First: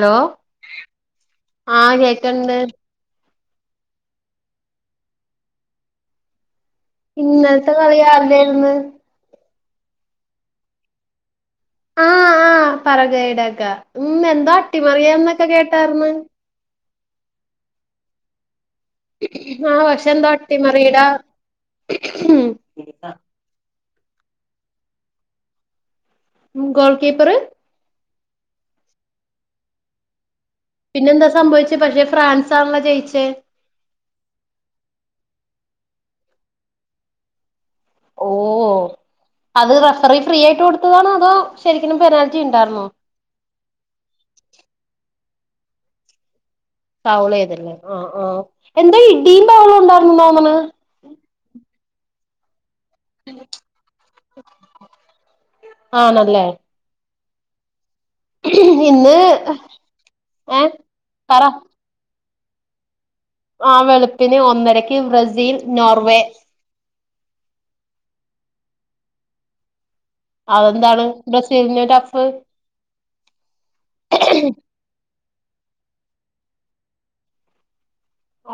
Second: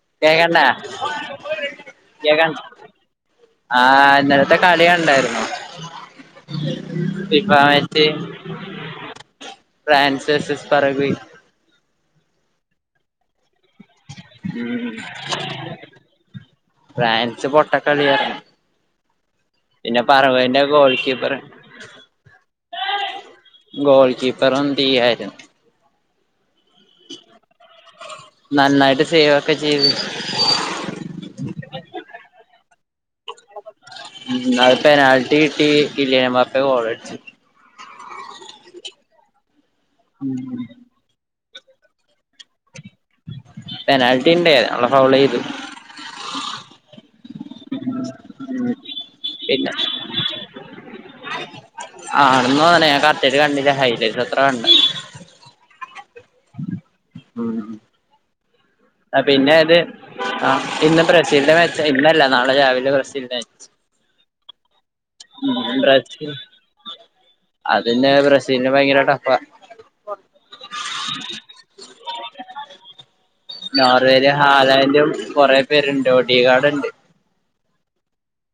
Hello ദേ കണ്ട ആഹ് ദേ കേക്കണ്ട് കണ്ട- ആഹ് ഇന്നലത്തെ കളി കണ്ടായിരുന്നോ? ഇന്നലത്തെ ആരുടേരിന്ന്? ഫ്രാൻസ്സസ് പറഗ്വായി. ആഹ് ആഹ് പറഗയടക്ക ഉം എന്തോ അട്ടിമറിയാന്നൊക്കെ കേട്ടർന്ന്. ഫ്രാൻസ് പൊട്ടക്കളിയാര്ന്ന്. ആഹ് പക്ഷേ ന്തോട്ടി ഗോൾ മറിയടേ കീപ്പർ ഉം ഗോൾ കീപ്പർ ഉന്തിയ്യായിരുന്നു. Goal keeper? നന്നായിട്ട് സേവൊക്കെ ചെയ്ത്. പിന്നെന്താ സംഭവിച്ചേ പക്ഷെ ഫ്രാൻസാണല്ലോ ജയിച്ചേ- ഉം അത് പെനാൽറ്റി കിട്ടി കിലിയൻ എംപാപ്പെ ഗോളടിച്ചു. ഓഹ് അത് റഫറി ഫ്രീ ആയിട്ട് കൊടുത്തതാണോ അതോ ശരിക്കും പെനാൽറ്റി ഉണ്ടായിരുന്നോ? പെനാൽറ്റി ഉണ്ടേ അവടെ ഫൗള് ചെയ്തു. ഫൗളെയ്തല്ലേ ഓഹ് ഓഹ് എന്താ ഇടി? പിന്നെ? പറഞ്ഞോന്ന്ണ് ആണന്ന് തോന്നണേ ഞാൻ കറക്റ്റായിട്ട് കണ്ടില്ല ഹൈലൈറ്റ് മാത്ര കണ്ടേ- ആണല്ലേ? ഉം. ഇന്ന് ആഹ് പിന്നെ അത് ആഹ് ഏഹ് ഇന്ന് പറ ബ്രസീലിന്റെ മേച്ച ഇന്നല്ല നാളെ രാവിലെ ബ്രസീലിന്റെ മേ ആഹ് വെളുപ്പിന് ഒന്നരക്ക് ബ്രസീൽ നോർവേ- അതിന്ന് ബ്രസീലിന് ഭയങ്കര ടഫാ- അതെന്താണ് ബ്രസീലിന് ടഫ്? നോർവേയില് ഹാലണ്ടും കൊറേ പേരുണ്ട് ഒടികാട്ണ്ട്.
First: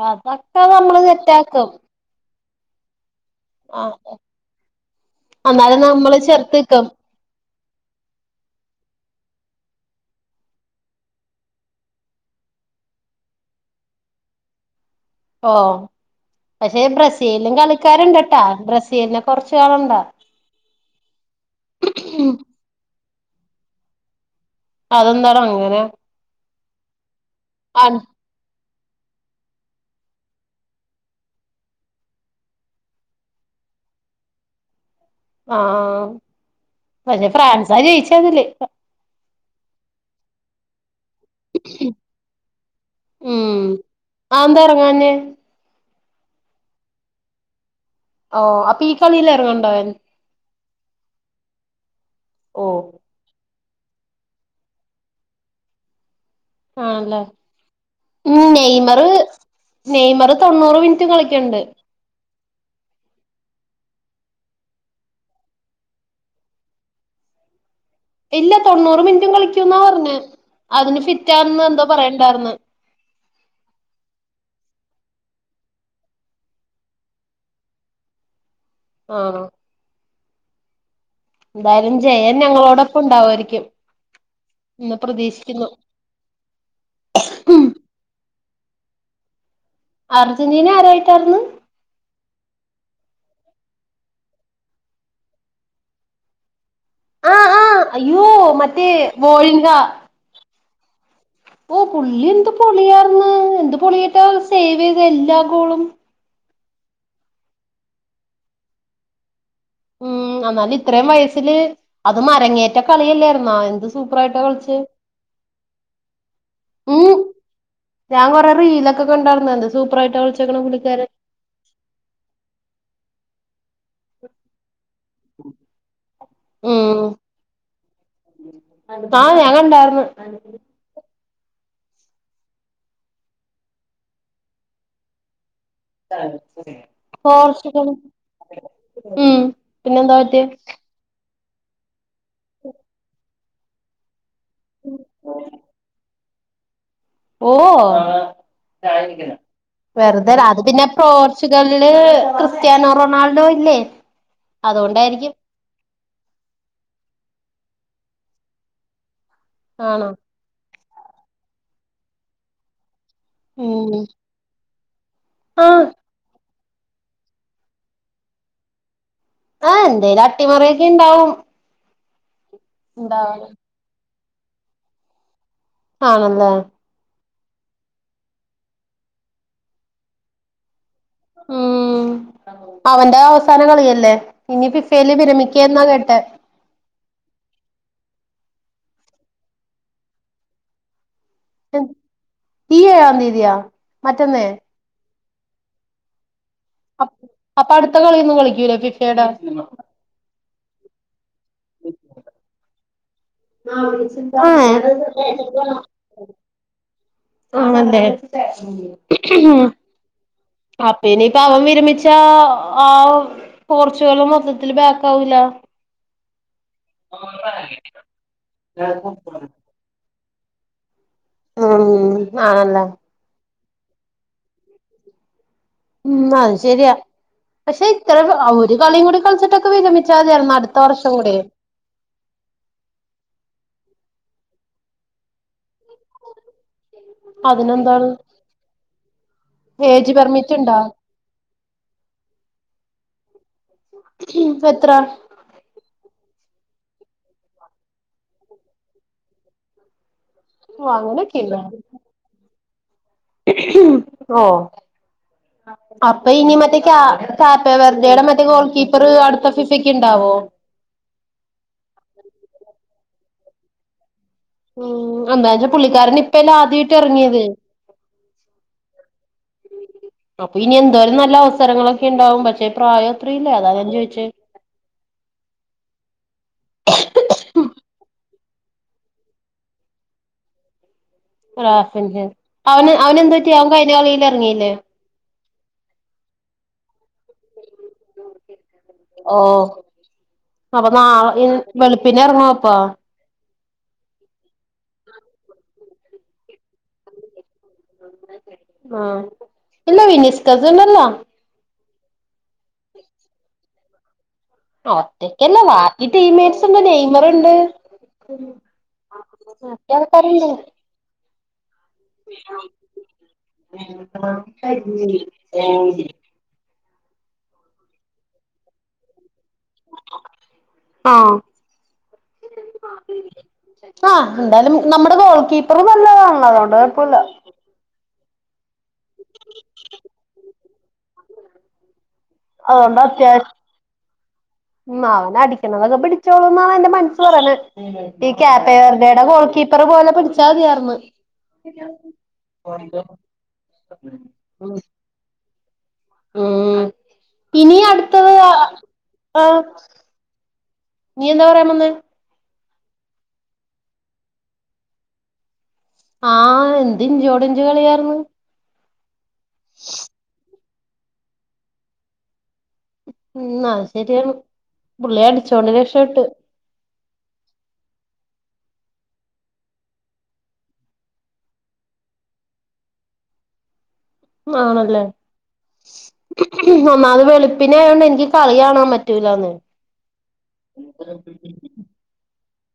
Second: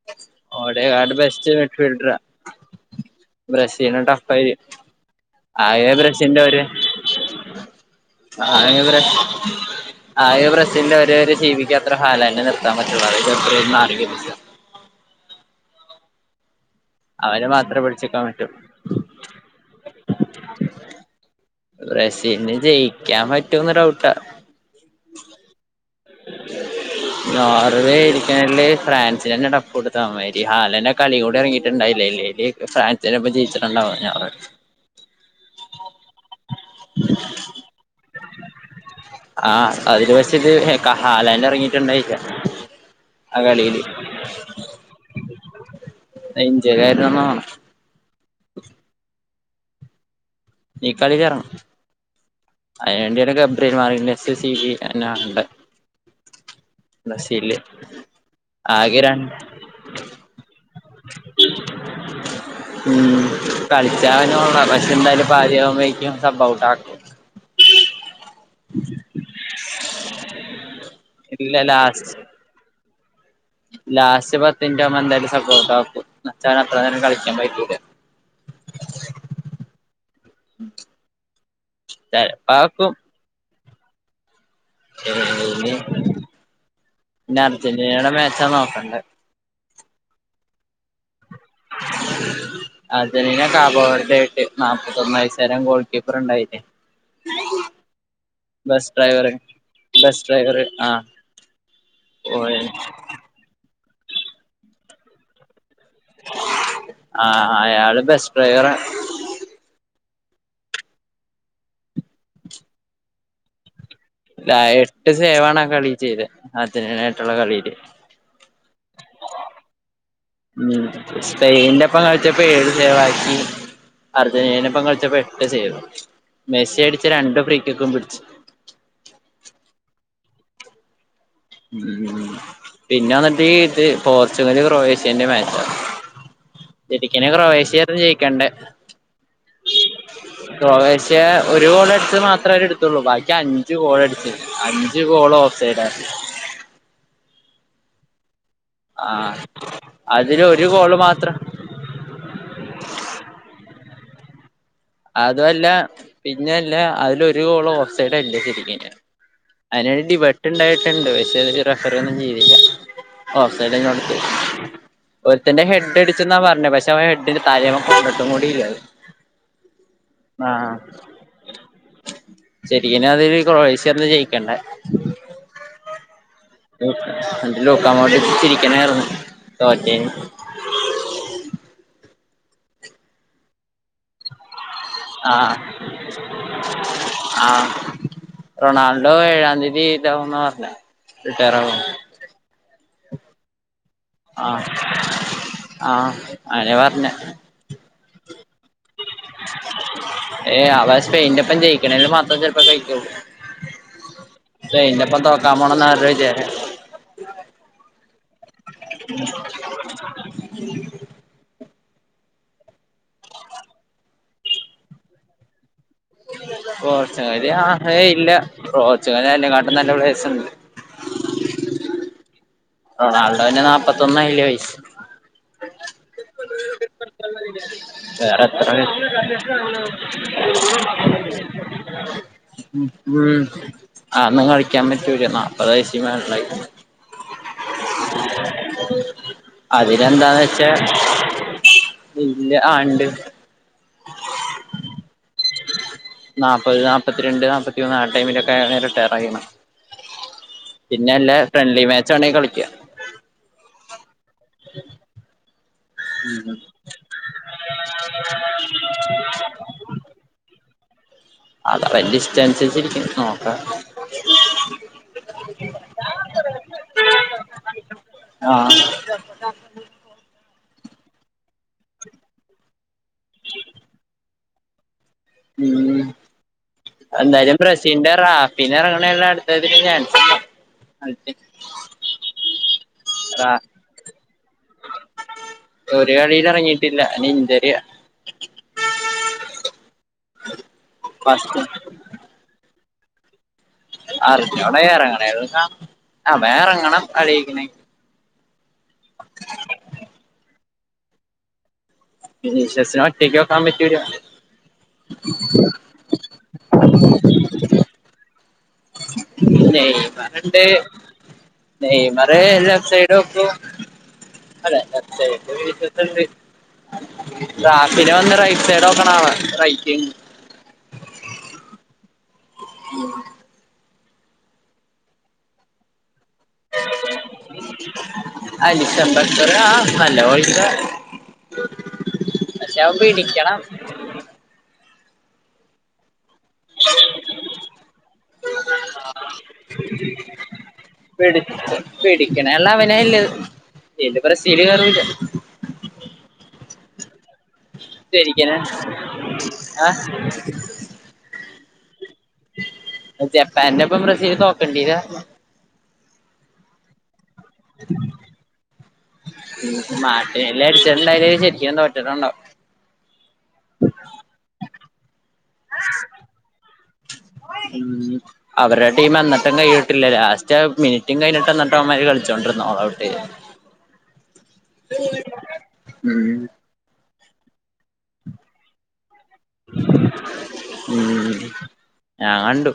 അതൊക്കെ നമ്മള് ഓഡികാർഡ് ബെസ്റ്റ് സെറ്റാക്കും. മിഡ്ഫീൽഡറാ ആ ബ്രസീലിന് ടഫായിരിക്കും എന്നാലും ആകെ നമ്മള് ബ്രസീലിന്റെ ഒര് ചെറുത്ത്ക്കും ആകെ ബ്ര ആകെ ഒരു ബ്രസ്സിലിന്റെ ഒരുര് ജീവിക്കക്ക് അത്ര ഹാലണ്ടിന്നെ നിർത്താൻ പറ്റുള്ളാണ് ഇത് എത്ര [inaudible] ഓഹ് പക്ഷെ അവനെ ബ്രസീലും മാത്രമേ പിടിച്ചെക്കാൻ കളിക്കാരുണ്ടട്ടാ പറ്റൂ ബ്രസീലിനെ കൊറച്ചു കാണണ്ടാ. ബ്രസീലിന് ജയിക്കാൻ പറ്റോന്ന് ഡൗട്ടാ അതെന്താടോ അങ്ങനെ? ആ നോർവേടി ഫ്രാൻസിനെന്നെ ടപ്പ് കൊടുത്താ മാതിരി ഹാലണ്ട് ആ കളി കൂടി ഇറങ്ങിട്ടുണ്ടായില്ല ഇല്ലേല് ഫ്രാൻ [unintelligible] സിന്റെപ്പം ജയിച്ചിട്ടുണ്ടാവും നോർ ആഹ് പക്ഷെ ഫ്രാൻസാ ജയിച്ചതില്. ആഹ് അതില് വെച്ചത് ഹാലണ്ട് ഇറങ്ങിട്ടുണ്ടായില്ല ആഹ് ഉം കളിയില്- അതെന്താ എറങ്ങാഞ്ഞെ ഇഞ്ചേക്കെര്ന്ന് തോന്നണേ- ഓഹ് അപ്പൊ ഈ കളിയിലറങ്ങണ്ടോ അവൻ? ഈ കളിയിൽ എറങ്ങും. ഓ അതിന് വേണ്ടി ഗബ്രി [unintelligible] ആണല്ലേ ബ്രസീല് ഉം നെയ്മറ് നെയ്മറ് തൊണ്ണൂറ് മിനിറ്റ് കളിക്കണ്ട്- [inaudible] ഉം കളിച്ചാ അവനു കൊള്ളാംപക്ഷേ എന്തായാലും പാതിയാവുമ്പേഴത്തേക്കുംസബ് ഔട്ട് ആക്കും. ഇല്ല തൊണ്ണൂറ് മിനിറ്റും കളിക്കും എന്നാ പറഞ്ഞേ. അതിന് ഇല്ല ഫിറ്റാന്ന് എന്താ ലാസ്റ്റ് പറയണ ഉണ്ടായിണ്ടായിരുന്നു. ലാസ്റ്റ് പത്ത് മിനിറ്റാവുമ്പോ എന്തായാലും സബ് ഔട്ടാക്കും മച്ചാന് അത്ര നേരം കളിക്കാൻ പറ്റൂല. ആണോ? [inaudible] എന്തായാലും ജയൻ ചെലപ്പാക്കും ഞങ്ങളോടൊപ്പം ഉണ്ടാവുവായിരിക്കും. ഏഹ് ഇനി ഇഞ്ഞർജന്റിനയുടെ മാച്ചാ നോക്കണ്ടേ. അർജന്റീന ആരായിട്ടായിരുന്നു? അർജൻ്റീന [unintelligible] നാപ്പത്തൊന്ന് വയസുകാരൻ ഗോൾ കീപ്പർ ഉണ്ടായില്ലേ? ആഹ് ആഹ് അയ്യോ മറ്റേ ബെസ് ഡ്രൈവർ വോൾഗ ബെസ് ഡ്രൈവർ ആഹ് ഓഹ് പുള്ളി എന്ത് ഓന് പൊളിയാർന്ന് എന്ത് പൊളിയായിട്ടാ സേവ് ചെയ്തേ എല്ലാ ഗോളും. ആഹ് അയാള് ബെസ് ഡ്രൈവറാ. ഉം എന്നാലും ഇത്രയും വയസ്സില് അതും അരങ്ങേറ്റ കളിയല്ലായിരുന്നോ? എന്ത് സൂപ്പറായിട്ടാ ആഹ് കളിച്ചെ എട്ട് സേവാണ് ആ കളി ചെയ്തെ. അർജന്റിനയും ഉം ആയിട്ടുള്ള കളീല്. ഞാൻ കുറെ റീലൊക്കെ കണ്ടായിരുന്നു എന്ത് സൂപ്പറായിട്ടാ കളിച്ചെ ഉം സ്പെയിനിന്റെപ്പം കളിച്ചപ്പം ഏഴ് സേവാക്കി. അർജന്റീനൻ്റെപ്പം കൾച്ചപ്പോ എട്ട് സേവ്. മെസ്സി ഉം അടിച്ച രണ്ടു ഫ്രീക്കിക്കും പിടിച്ചു. ആഹ് ഞാൻ കണ്ടായിരുന്ന്. ഉം പിന്നെ വന്നിട്ട് ഇത് പോർച്ചുഗൽ ക്രൊയേഷ്യന്റെ മാച്ചാ. ശരിക്കനെ ക്രൊയേഷ്യ പോർച്ചുഗൽ ആയിരുന്നു ജയിക്കണ്ടേ. ഉം പിന്നെ എന്താ പറ്റിയെ? പക്ഷേ ഒരു ഗോൾ അടിച്ചത് മാത്രേ അവര് ഇടുത്തൊള്ളൂ. ബാക്കി അഞ്ച് ഗോൾ അടിച്ച്. അഞ്ച് ഗോൾ ഓഫ്സൈഡാ. ഓഹ് ആഹ് അതില് വെറുതെയല്ല അത് ഒരു പിന്നെ ഗോള് മാത്രം പ്രോർച്ചു ഗൽല് ക്രിസ്ത്യാനോ റൊണാൾഡോ ഇല്ലേ? അതുകൊണ്ടായിരിക്കും അതു അല്ല പിന്നെ അല്ല അതിലൊരു ഗോള് ഓഫ്സൈഡല്ല ശരിക്ക്ന്. അതിലൊര് ആണോ ഡിബട്ട് ഉണ്ടായിട്ടുണ്ട്. പക്ഷെ അതില് റഫറി ഒന്നും ചെയ്തില്ല. ഓഫ് സൈഡും ഉം കൊടുത്ത്. ഒരുത്തന്റെ ആഹ് ഹെഡ് അടിച്ചന്നാ പറഞ്ഞത്. പഷെ ഇത്തവണ ഹെഡില് തല അവൻ കൊണ്ടിട്ടും കൂടിയില്ലത്. ആഹ് എന്തേലും അട്ടിമറിയൊക്കെ ഇണ്ടാവും. ശരിക്ക്നും അതില് ഉണ്ടാവല് ക്രൊയേഷ്യയാര്ന്നു ജയിക്കണ്ടേ. ആണല്ലേ? ഉം. എന്നിട്ട് ലൂക്കാ [unintelligible] ചിരിക്കണേര്ന്നു തോറ്റേന്. ഉം. അവന്റെ അവസാനം കളിയല്ലേ? ഇനി ഫിഫയില് ആഹ് വിരമിക്ക്യാ എന്നാ കേട്ടേ. ആഹ് റൊണാൾഡോ ഏഴാം തീയതി ഇതാവും ന്നാ പറഞ്ഞേ. റിട്ടേയറാ [unintelligible] ഈ ഏഴാം തീയതിയോ? മറ്റന്നെ? ആഹ് ആഹ് അങ്നയാ പർഞ്ഞേ. അപ്പൊ അടുത്ത കളിയൊന്നും കളിക്കൂലേ ഫിഫയുടെ? ഏയേ അതാ സ്പെയിന്റെ ഒപ്പം ജയിക്ണേല് മാത്രം ചെലപ്പോ കളിക്കുള്ളൂ. സ്പെയിൻൻ്റൊപ്പം തോക്കാൻ ഏഹ് പോണംന്നാ അവര്ടെ വിചാരം. ആണല്ലേ അപ്പ ഇനിപ്പം അവൻ വിരമിച്ചാ ആഹ് പോർച്ചുഗല് മൊത്തത്തില് ബാക്കാവൂല്ലൊ. പോർച്ചുഗല്ല് ആഹ്. ഏയ് ഇല്ല പോർച്ചുഗൽന് അയിനേ കാട്ടും നല്ല പ്ലേയേഴ്സ്ണ്ട്. [unintelligible] നാളല്ലേ നാളടെ കഴിഞ്ഞ നാപ്പത്തൊന്നായിലെ വെയ്സ്. ഉം അത് ശെരിയാ. പക്ഷെ ഇത്ര വേറെ അത് ഒരു എത്ര കളിയും കൂടി കളിച്ചിട്ടൊക്കെ വിരമിച്ചാതിയായിരുന്നു അടുത്ത വർഷം കൂടിയെ. [unintelligible] ഉം ഉം അഒന്നു കളിക്കാൻ പറ്റൂല്ല നാപ്പത് വയസ്സി മേള്ലായ്. അതിനെന്താണ് ഏജ് പെർമിറ്റ് അതിനെന്താന്നെച്ചാ ഇണ്ടാ ഇല്ല ആഹ് ഇണ്ട് ഉം ഇപ്പെത്ര? നാപ്പത് നാപത്തിരണ്ട് നാപത്തിയൂന്ന് ആ ടൈമിലൊക്കെ റിട്ടേഡയിണ്. ഓ പിന്നെ അല്ലെ അങ്ങനെയൊക്കെയില്ല ഫ്രണ്ട്ലി മാച്ച് വാണെങ്കി കളിക്ക. ഓഹ് അപ്പ ഇനി മറ്റെ കാ കാപ്പെവെർദെയുടെ മറ്റേ ഗോൾ കീപ്പർ അടുത്ത ഫിഫക്ക് ഇണ്ടാവോ? അതിലവലിസ്റ്റനുസരിച്ചിരിക്കും നോക്കാ. ഉം അന്തായാലും പുള്ളിക്കാരന് ഇപ്പല്ലെ ആദ്യായിട്ട് എറ്ങ്ങിയത്. ആഹ് ഇരുവത്തെട്ടാപ്പത്തൊന്ന് അപ്പൊ ഇനി എന്തോരം നല്ല അവസരങ്ങളൊക്കിണ്ടാവും. പക്ഷേ പ്രായത്രീല്ലേ അതാ ഞാൻ ചോയിച്ചെ. ഉം എന്തായാലും ബ്രസീന്റെ റാഫിഞറങ്ങണല്ലാ അടുത്തതിലു ചാൻസ്ണ്ട റാഫിഞ്ഞെ അവന് അവനെന്ത് റാ പറ്റി അവൻ കഴിഞ്ഞ കളീൽ എറ്ങ്ങീല്ലേ? ഒരു കളീലറങ്ങീട്ടില്ല അന് ഇൻജ്വറിയാ. ഓഹ് അപ്പൊ നാ ഇൻ ഫസ്റ്റ് വെളുപ്പിനറങ്ങോ അപ്പോ? അറിഞ്ഞൂടാ എറ്ങ്ങണേ ഒ ആഹ് വേ അറ്ങ്ങണം അടിക്കിനി ആഹ് ഇല്ല വിനിസ് കെസൻ ല്ല വിനീശ്വസിനെ ഒറ്റക്കോക്കാൻ പറ്റൂല. ഒറ്റക്കല്ല ബാക്കി ടീംമേറ്റ്സ്ണ്ട് നെയ്മറ്ണ്ട്. നെയ്മറ്ണ്ട്. നെയ്മറ് ലെഫ് സൈഡോക്കും അല്ല ലെഫ്റ സൈഡ് വിനീശ്യസ്ണ്ട്. രാഫിലൊ ഒന്ന് റൈറ്റ് സൈഡോക്ക്ണാളാ റൈറ്റിങ് ആഹ് ആഹ് എന്തായാലും നമ്മുടെ ഗോൾ കീപ്പർ നല്ലതാണല്ലോ അതോണ്ട് കൊഴപ്പുല്ല. അലിഷം ബക്കറ് ആഹ് നല്ല ഗോൾ കീപറാ. അതോണ്ട് അത്യാശ് പിടിക്കണം മ് അവനടിക്കണതൊക്കെ പിടിച്ചോളുന്നാണ് എന്റെ മനസ് പറയ്‌ന്നേ. ഈ ക്യാപ്പെവെർദേടെ ഗോൾ കീപ്പർ പോലെ പിടിച്ചാതിയായിർന്ന്. പിടിച്ച് പിടിക്കണള്ള അവനല്ല ഇല് ബ്രസീല് കേറൂല്ല. ഉഹ് ഇനി അടു ജനിക്കണെൻ ആഹ് ഇനി എന്താ പറയാൻ വന്നെ? ജപ്പാൻ്റൊപ്പം ബ്രസീൽ തോക്കേണ്ടിരാർന്നു. ആഹ് എന്തിഞ്ചോടിഞ്ച് കളിയായിർന്ന്. മാട്ടിനെല്ല് അടിച്ചിട്ട്ണ്ടായില്ലെങ്കിൽ ശരിക്കുനും തോറ്റിട്ടുണ്ടാ മ് അത് ശരിയാണ് പുള്ളി അടിച്ചോണ്ട് രക്ഷപേട്ട്. ഉം അവരുടെ ടീം. വന്നട്ടം കഴിട്ടില്ലേ ലാസ്റ്റ് മിനിറ്റും കഴിഞ്ഞിട്ട് എന്നിട്ടം അവമാര് കളിച്ചുകൊണ്ടിരുന്നു ഓൾ ഔട്ട് മാണല്ലേ? ഉം ഒന്നാമത് വെളുപ്പിനായോണ്ട് എനിക്ക് കളി കാണാ പറ്റൂലാന്ന്. ഉം ഞാ കണ്ടു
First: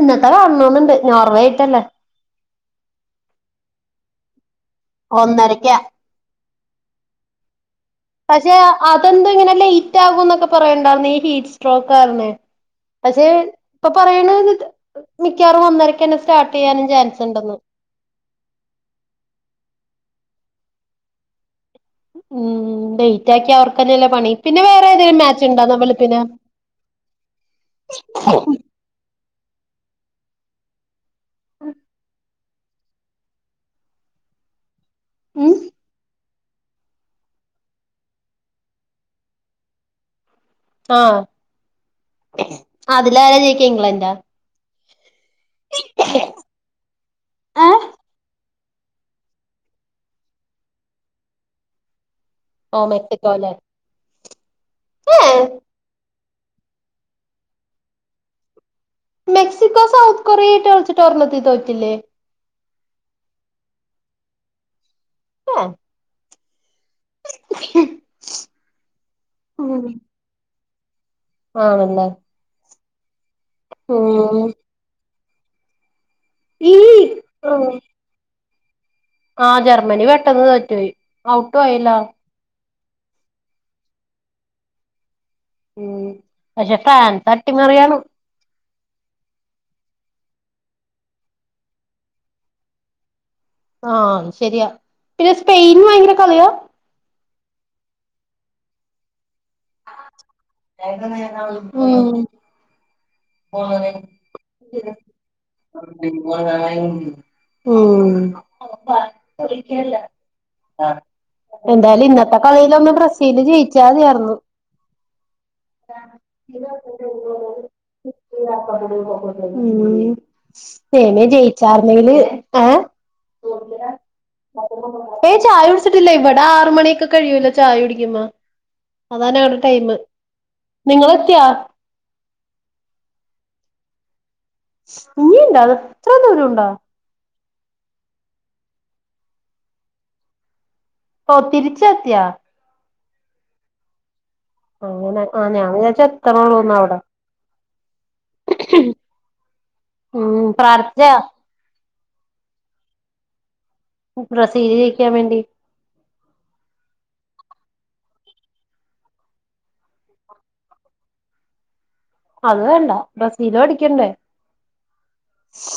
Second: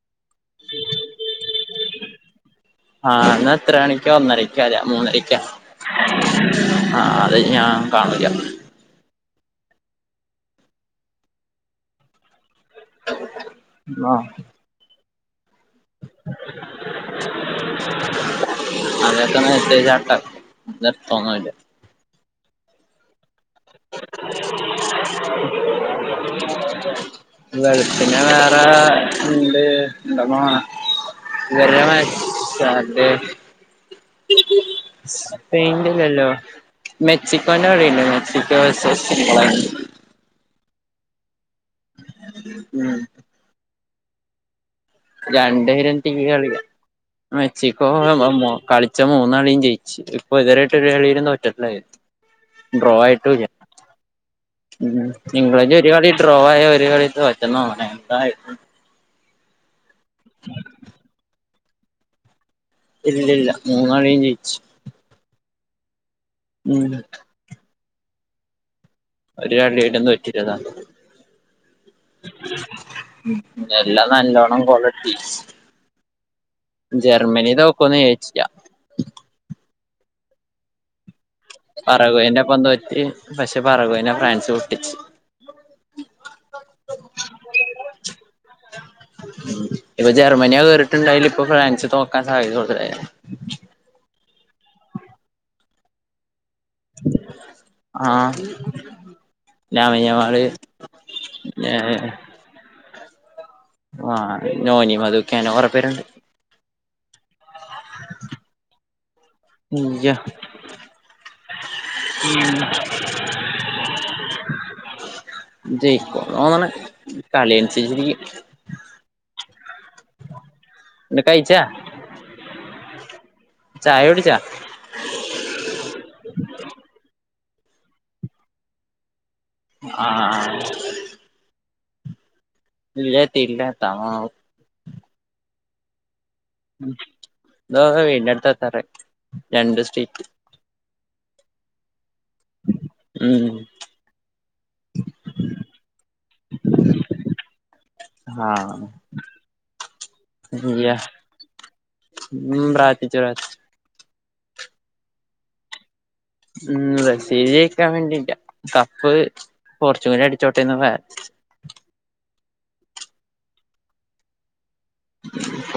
ഇന്നത്തെ കാണോന്ന്ണ്ട് ഞോർവേയിട്ടല്ലേ ആഹ് ഇന്ന് എത്രണിക്യാ ഒന്നരക്കാറിയ മൂന്നരക്ക്യാ ഒന്നരക്കാ ആ അതൊ [unintelligible] പഷെ അതെന്താ ഇങ്ങനെ ലയിറ്റാകും ന്നൊക്കെ പറയണ്ടായിരുന്നു ഈ ഹീറ്റ്സ്ട്രോക്ക് കാരണെ. പഷെ ഇപ്പ ആഹ് പറയ്ണ് മിക്കാറും ഒന്നരക്കന്നെ സ്റ്റാർട്ടയ്യാനും ചാൻസ്ണ്ടെന്ന്. അതൊക്കെന്ന എത്തയ് ചാട്ടം ല തോന്നുല്ല ഉം ഡേറ്റ് ആക്കിയാ അവർക്ക്ന്നെല്ലേ പണി. പിന്നെ വേറെ ഏതേലും മാച്ച് ഇണ്ടോ നവലപ്പിന് വെളുപ്പിന് വേറെ ഇണ്ട് ഉണ്ടോ തോന്നണേ ഇന്നലെ വാങ്ങിട്ടാണ്ടേ ഉം സ്പെയിന്റില്ലല്ലോ മെക്സിക്കോന്റെ കളിണ്ടേ മെക്സിക്കോ വാസസ് സിമ്പളെയിന് ആഹ് ഉം അതിലാരാ ജയിക്കാ ഇംഗ്ലൻഡാ രണ്ട്പേരും ടിവിടെ കളിയാ മെക്സിക്കോ കളിച്ച മൂന്നളിയും ജയിച്ച് ഇതിപ്പോ ഇപ്പൊ ഇതരായിട്ട് ഒരു കളി ലും തോറ്റട്ടുണ്ടയില്ല ഓ മെക്സിക്കോല്ലേ ഉം ഏഹ് ഇംഗ്ലന്റ് ഒരു കളി ഡ്രോ ആയ ഒരു കളി തോറ്റന്നാന്നൊണെ അതായ് മെക്സിക്കോ സൗത്ത് കൊറിയായിട്ട് കളിച്ചിട്ട് ഒരെണ്ണത്തി തോറ്റില്ലേ ഇല്ല്യ ഇല്ല മൂന്നാളിം ജയ്ച്ച് ഉവ്വോ ഉം ഉ [inaudible] ഒര് കളിടെ തോറ്റില്ലേന്നാ ആണല്ലേ എല്ലാം ഉം നല്ലോണ്ണം ക്വാളിറ്റിസ് ഈ ജർമ്മനിടെ ഒപ്പോന്ന് ജയിച്ചില്ല ആഹ് ജർമ്മനി പെട്ടെന്ന് തോറ്റൊയി പർകുന്റെപ്പം തോറ്റ് പക്ഷെ പറകുനെ ഫ്രാൻസ് പൊട്ടിച്ച് ഉം പഷെ ഫ്രാൻസ് അട്ടി മറിയാണ് ഉം ഇപ്പ ജർമ്മയോ കേറിട്ടുണ്ടായില്ല ഇപ്പൊ ഫ്രാൻസ് തോക്കാൻ സാദ്യത കൂടുതലാന് ആഹ് ശരിയാ പിന്നെ സ്പെയിൻ ഭയങ്കര കളിയാ ആഹ് ലാമിൻയമാള് ഉം ഏഹ് ആഹ് നോനിമദ്ഹ് കേനോ റബിയാണ് [unintelligible] അഹ് പഠിക്കൻല്ല ഇയ്യ ആഹ് എന്തായാലും ഇന്നത്തെ കളിയിലൊന്ന് ബ്രസീല് ജയിച്ചാൽതിയായിരുന്നു ജയിക്കോന്ന് തോന്ന്ണ് കളി അനുസരിച്ചിരിക്കും ഉം സ്‌പെയിന് എന്നിട്ട് കഴിച്ചാ ജയിച്ചാർന്നെങ്കില് ആഹ് ചായകുടിച്ചോ ഏയ് ചായ കുടിച്ചിട്ടില്ലെ ഇവിടെ ആറ് മണിയൊക്കെ കഴിയൂല്ലോ ചായ കുടിക്കുമ്പ അതാന ഞങ്ങടെ ടൈമ് ആ നിങ്ങളെത്തിയോ ഇല്ല്യ എത്തീട്ടില്യ എത്താൻ പോണു ഇഞ്ഞിണ്ടോ അത് ഇത്ര ദൂരം ഉണ്ടോ തോഹ് വീടിന്റെട്ത്ത് എത്താറായി രണ്ട് സ്ടീറ്റ് ഓ തിരിച്ചെത്തിയോ ഉം അങ്ങനെ ആഹ് ഞാൻ വിചാച്ച് എത്തണോള്ളൂന്ന് അവിടെ ആഹ് ഉം ഇയ്യ പ്രാർത്ഥിച്ചാ ഉം പ്രാർത്ഥിച്ചൂടാ ബ്രസീല് ജയിക്കാൻ വേണ്ടി ഉം ബസീൽ ജയ്ക്കാൻ വേണ്ടീട്ട കപ്പ് പോർച്ചുഗൽ അടിച്ചോട്ടേന്ന് പ്രാർത്ഥിച്ച് അത് വേണ്ട ബ്രസീലു അടിക്കണ്ടേ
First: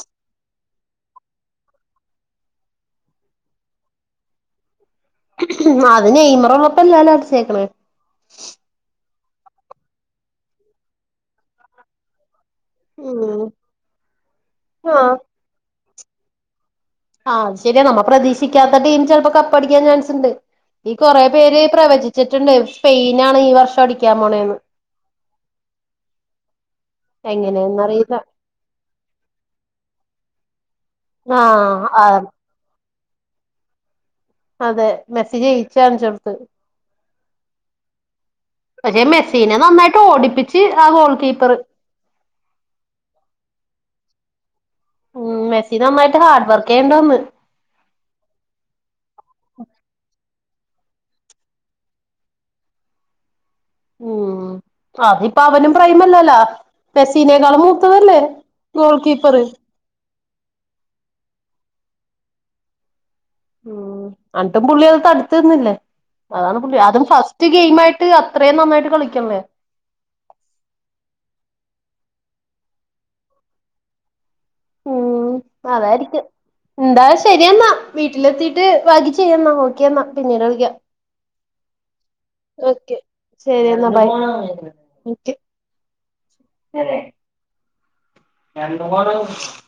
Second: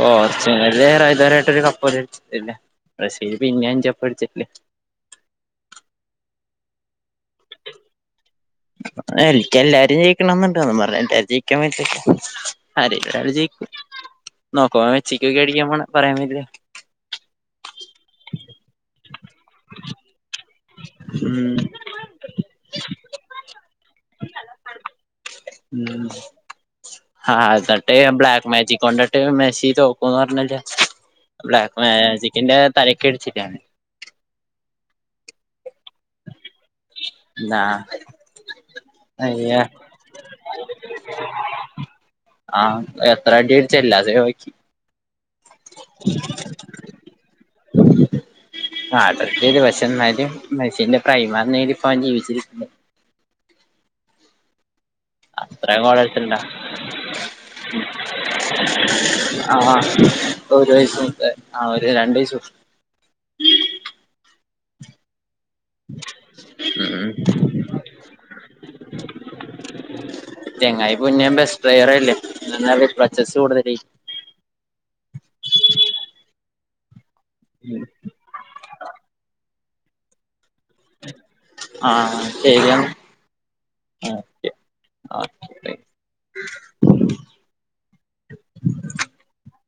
ഓഹ് ഏഴരയാകാറായി ഇതുവരെയായിട്ട് ഒരു കപ്പ് പോലും അടിച്ചിട്ടില്ല ബ്രിസില് പിന്നെം അഞ്ച് കപ്പടിച്ചിട്ടുണ്ട്. അത് നെയ്മറു ള്ളപ്പല്ലേ അടിച്ചേക്കണേ എനിക്ക് എല്ലാരും ജയിക്കണം എന്നുണ്ടോന്ന് എന്നും പറഞ്ഞ് എല്ലാരും ജയിക്കാൻ പറ്റോ അരെങ്കിലൊരാള് ഉം ജയിക്കും നോക്കുവ ആഹ് വെച്ചിക്കൊക്ക്യായിരിക്ക്യാം പോണ് പറയാൻ പറ്റല്ല. ആഹ് അത് ശര്യ നമ്മ പ്രതീക്ഷിക്ക്യാത്ത ടീം ചെൽപ്പ കപ്പടിക്ക്യാ ചാൻസ്ണ്ട്. ഈ കൊറെ ഉം പേര് പ്രവചിച്ചിട്ട്ണ്ട് സ്പെയിനാണ് ഈ വർഷം അടിക്ക്യാ പോണേന്ന് ആഹ് സട്ടേ ഞ എങ്ങനെന്നറിയില്ല ബ്ലാക്ക് മാജികൊണ്ടൺ. ട്ടെ മെസ്സി തോക്കൂന്ന് പർഞ്ഞല്ലെ ബ്ലാക്ക് ആഹ് ആഹ് മാജിക്കിന്റെ തലക്ക്യട്ച്ചിട്ട അതെ മെസ്സി ജയിച്ചാണ് ചെർത്ത്. ന്നാ. പക്ഷെ മെസ്സീനെ നന്നായിട്ട് ഓടിപ്പിച്ച് ആ ഗോൾ കീപ്പറ്. ആഹ് എത്ര അട്യട്ച്ചെല്ലാ സേവാക്കി. ഉം മെസ്സി നന്നായ്ട്ട് ഹാർഡ് വർക്കെയ്യണ്ടന്ന്. [unintelligible] ഹാർഡർക്കെയ്തു പക്ഷെ ന്നാലും മെസിന്റെ പ്രൈമർനേനി പവൻ ജീവിച്ചിരിക്കില്ല. ഉം അതിപ്പവനും അത്രയും ഗോളടിച്ചിട്ടുണ്ടാ പ്രൈമല്ലല്ലാ മെസീനേക്കാളും മൂത്തതല്ലേ. ഗോൾ കീപ്പറ് ആഹ് ഒരു വയ്സ് മുത ആ ഒരു രണ്ടയ്സ് മൂ ഉം അട്ടും പുള്ളി തടുത്ത്നിന്നില്ലേ. അതാണ് പുള്ളി അതും ഉം ഫസ്റ്റ് ഗെയിമായിട്ട് അത്രേ നന്നായിട്ട് കളിക്ക്യൺ ലേ. ചെങ്ങായി പുന്നേം ബെസ് പ്ളേയറല്ലേ എന്ന റിപ്ലച്ചസ്സ് കൂടുതലെ. ഉം അതായിരിക്ക്യും ന്താ ശരിയെന്നാ വീട്ടിലെത്തി ട്ട് ബാക്കി ചെയ്യന്നാ ഓക്കെന്നാ പിന്നീട് വിളിക്ക്യ. ആഹ് ശര്യണ്. ശര്യന്നാ ബൈ ഓക്കെ. രണ്ടു. [unintelligible]